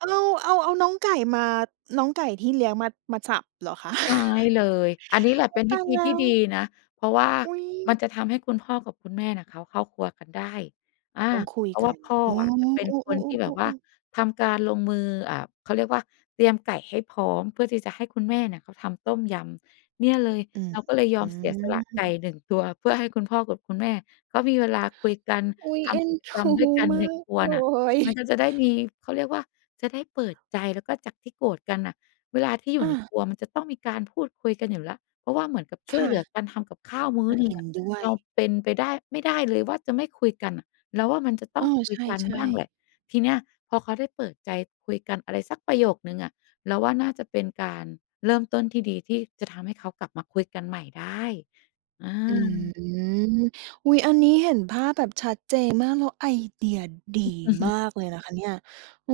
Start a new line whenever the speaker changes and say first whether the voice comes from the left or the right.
right: เออ เราเอา เอาน้องไก่มา น้องไก่ที่เลี้ยงมา มาจับเหรอคะ?
left: ใช่เลย อันนี้แหละ
right: อุ
left: เ
right: ๊
left: ป
right: ย
left: ็น
right: ต
left: ว
right: า
left: ิ
right: ย
left: ธ
right: แ
left: ี
right: ล้
left: ที่
right: ว
left: ด
right: อุ๊ย
left: ีนะ เพราะว่า
right: อุ๊ย!
left: มันจะทำให้คุณพ่อกับคุณแม่เนี่ยเขาเข้าครัวกันได้ อา
right: ต้องคุย
left: เพราะ
right: ก
left: ว่
right: ั
left: า
right: น
left: พ่อ
right: อ๋อ
left: อะจะเป็
right: เ
left: น
right: ออ
left: คนที
right: ๆ
left: ่แบบว่า
right: ๆ ๆ ๆ
left: ทำการลงมือ อ่า เขาเรียกว่า เตรียมไก่ให้พร้อม เพื่อที่จะให้คุณแม่เนี่ยเขาทำต้มยำ เนี่ยเลย
right: อืม
left: เราก็เลยย
right: อื
left: อมเสียสละไก
right: ม
left: ่ 1 ตัว เพื่อให้คุณพ่อกับคุณแม่เขามีเวลาคุยกัน
right: อุ๊ย
left: ท
right: เอ็
left: ำก
right: น
left: ิจกรรมด
right: ด
left: ้ว
right: ู
left: ยกัน
right: ม
left: ใน
right: าก
left: ครัว
right: เล
left: น่ะ มัน
right: ย
left: ก็จะได้มี เขาเรียกว่า จะได้เปิดใจ แล้วก็จากที่โกรธกันน่ะ เวลาที่อยู
right: อ
left: ่ใน
right: า
left: ครัวมันจะต้องมีการพูดคุยกันอยู่แล้ว เพราะว่าเหมือนกับช
right: ค
left: ่วย
right: ่
left: เหลือ
right: ะ
left: การทำกับข้าวมื้
right: อ
left: อ
right: า
left: หนึ
right: เ
left: ่
right: ห
left: ง
right: ็
left: อ
right: น
left: ะ
right: ด้ว
left: เ
right: ย
left: ราเป็นไปได้ ไม่ได้เลยว่าจะไม่คุยกันอะ เราว่ามันจะต
right: เอ
left: ้อง
right: อ
left: คุ
right: ใ
left: ยกัน
right: ช่
left: บ้างแหล
right: ๆ
left: ะ ทีเนี้ยพอเขาได้เปิดใจคุยกันอะไรสักประโยคหนึ่งอะ เราว่าน่าจะเป็นการเริ่มต้นที่ดีที่จะทำให้เขากลับมาคุยกันใหม่ได้ อา
right: อืม อุ๊ย อันนี้เห็นภาพแบบชัดเจน มาก แล้วไอเดียดีมากเลยนะคะเนี่ย เออ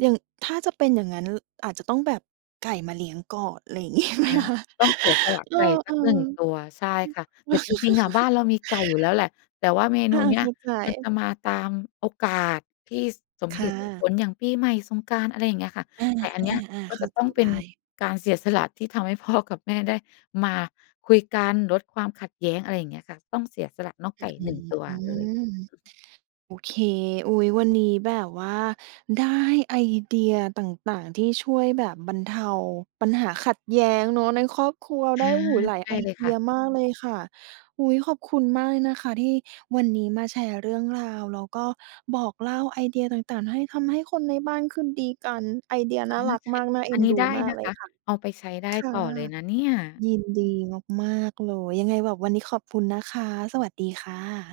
right: อย่าง ถ้าจะเป็นอย่างงั้น ล อาจจะต้องแบบ ไก่มาเลี้ยงก่อน อะไรอย่าง เงี้ยไหม
left: อา
right: คะ?
left: ต้องเสียสละ
right: เออ
left: ไก่ส
right: ๆ อ
left: ั
right: ื
left: ก หน
right: อ
left: ึ่ง ตัว ใช่ค่ะ แต่จริง ๆ อะ บ้านเรามีไก่อยู่แล้วแหละ แต่ว่าเม
right: อ
left: นู
right: า
left: เน
right: ๆ
left: ี
right: เ
left: ้
right: ข
left: ย
right: ้าใ
left: มันจ
right: จ
left: ะมาตามโอกาสที่สม
right: ค
left: เห
right: ่
left: ตุสม
right: ะ
left: ผล อย่างปีใหม่ สงกรานต์ อะไรอย่างเงี้ยค่ะ
right: อา
left: ไก่อันเนี้ย
right: ๆ
left: ก
right: ๆ
left: ็
right: เข้
left: จะ
right: า
left: ต
right: ใ
left: ้
right: จ
left: องเป
right: ไ
left: ็
right: ด
left: น
right: ้
left: การเสียสละที่ทำให้ พ่อ กับแม่ได้มาคุยกัน ลดความขัดแย้ง อะไรอย่างเงี้ยค่ะ ต้องเสียสละน้อง
right: อ
left: ไ
right: ื
left: ก
right: ้
left: ่
right: อ
left: 1 ตัว
right: ฮื
left: เลย
right: อ โอเค อุ๊ย วันนี้แบบว่า ได้ไอเดียต่าง ๆ ที่ช่วยแบบบรรเทาปัญหาขัดแย้งเนาะในครอบครัว
left: อ
right: ได้
left: า
right: โอ้โฮ หลาย
left: ใช
right: ไอ
left: ่เลย
right: เด
left: ค
right: ี
left: ่
right: ย
left: ะ
right: มากเลยค่ะ อุ๊ย ขอบคุณมากเลยนะคะที่วันนี้มาแชร์เรื่องราว แล้วก็บอกเล่าไอเดียต่าง ๆ ให้ ทำให้คนในบ้านคืนดีกัน ไอเดีย
left: อ
right: น่
left: า
right: ารัก
left: ค
right: ม
left: ่
right: า
left: ะ
right: ก น่าเ
left: อ
right: อ็
left: ัน
right: น
left: นี้
right: ดู
left: ได้
right: มาก
left: นะ
right: เล
left: ค
right: ย
left: ะ
right: ค่ะ
left: เอาไปใช้ได้
right: ค่ะ
left: ต่อเลยนะเนี่ย
right: ยินดีมาก ๆ เลย ยังไงแบบวันนี้ขอบคุณนะคะ สวัสดีค่ะ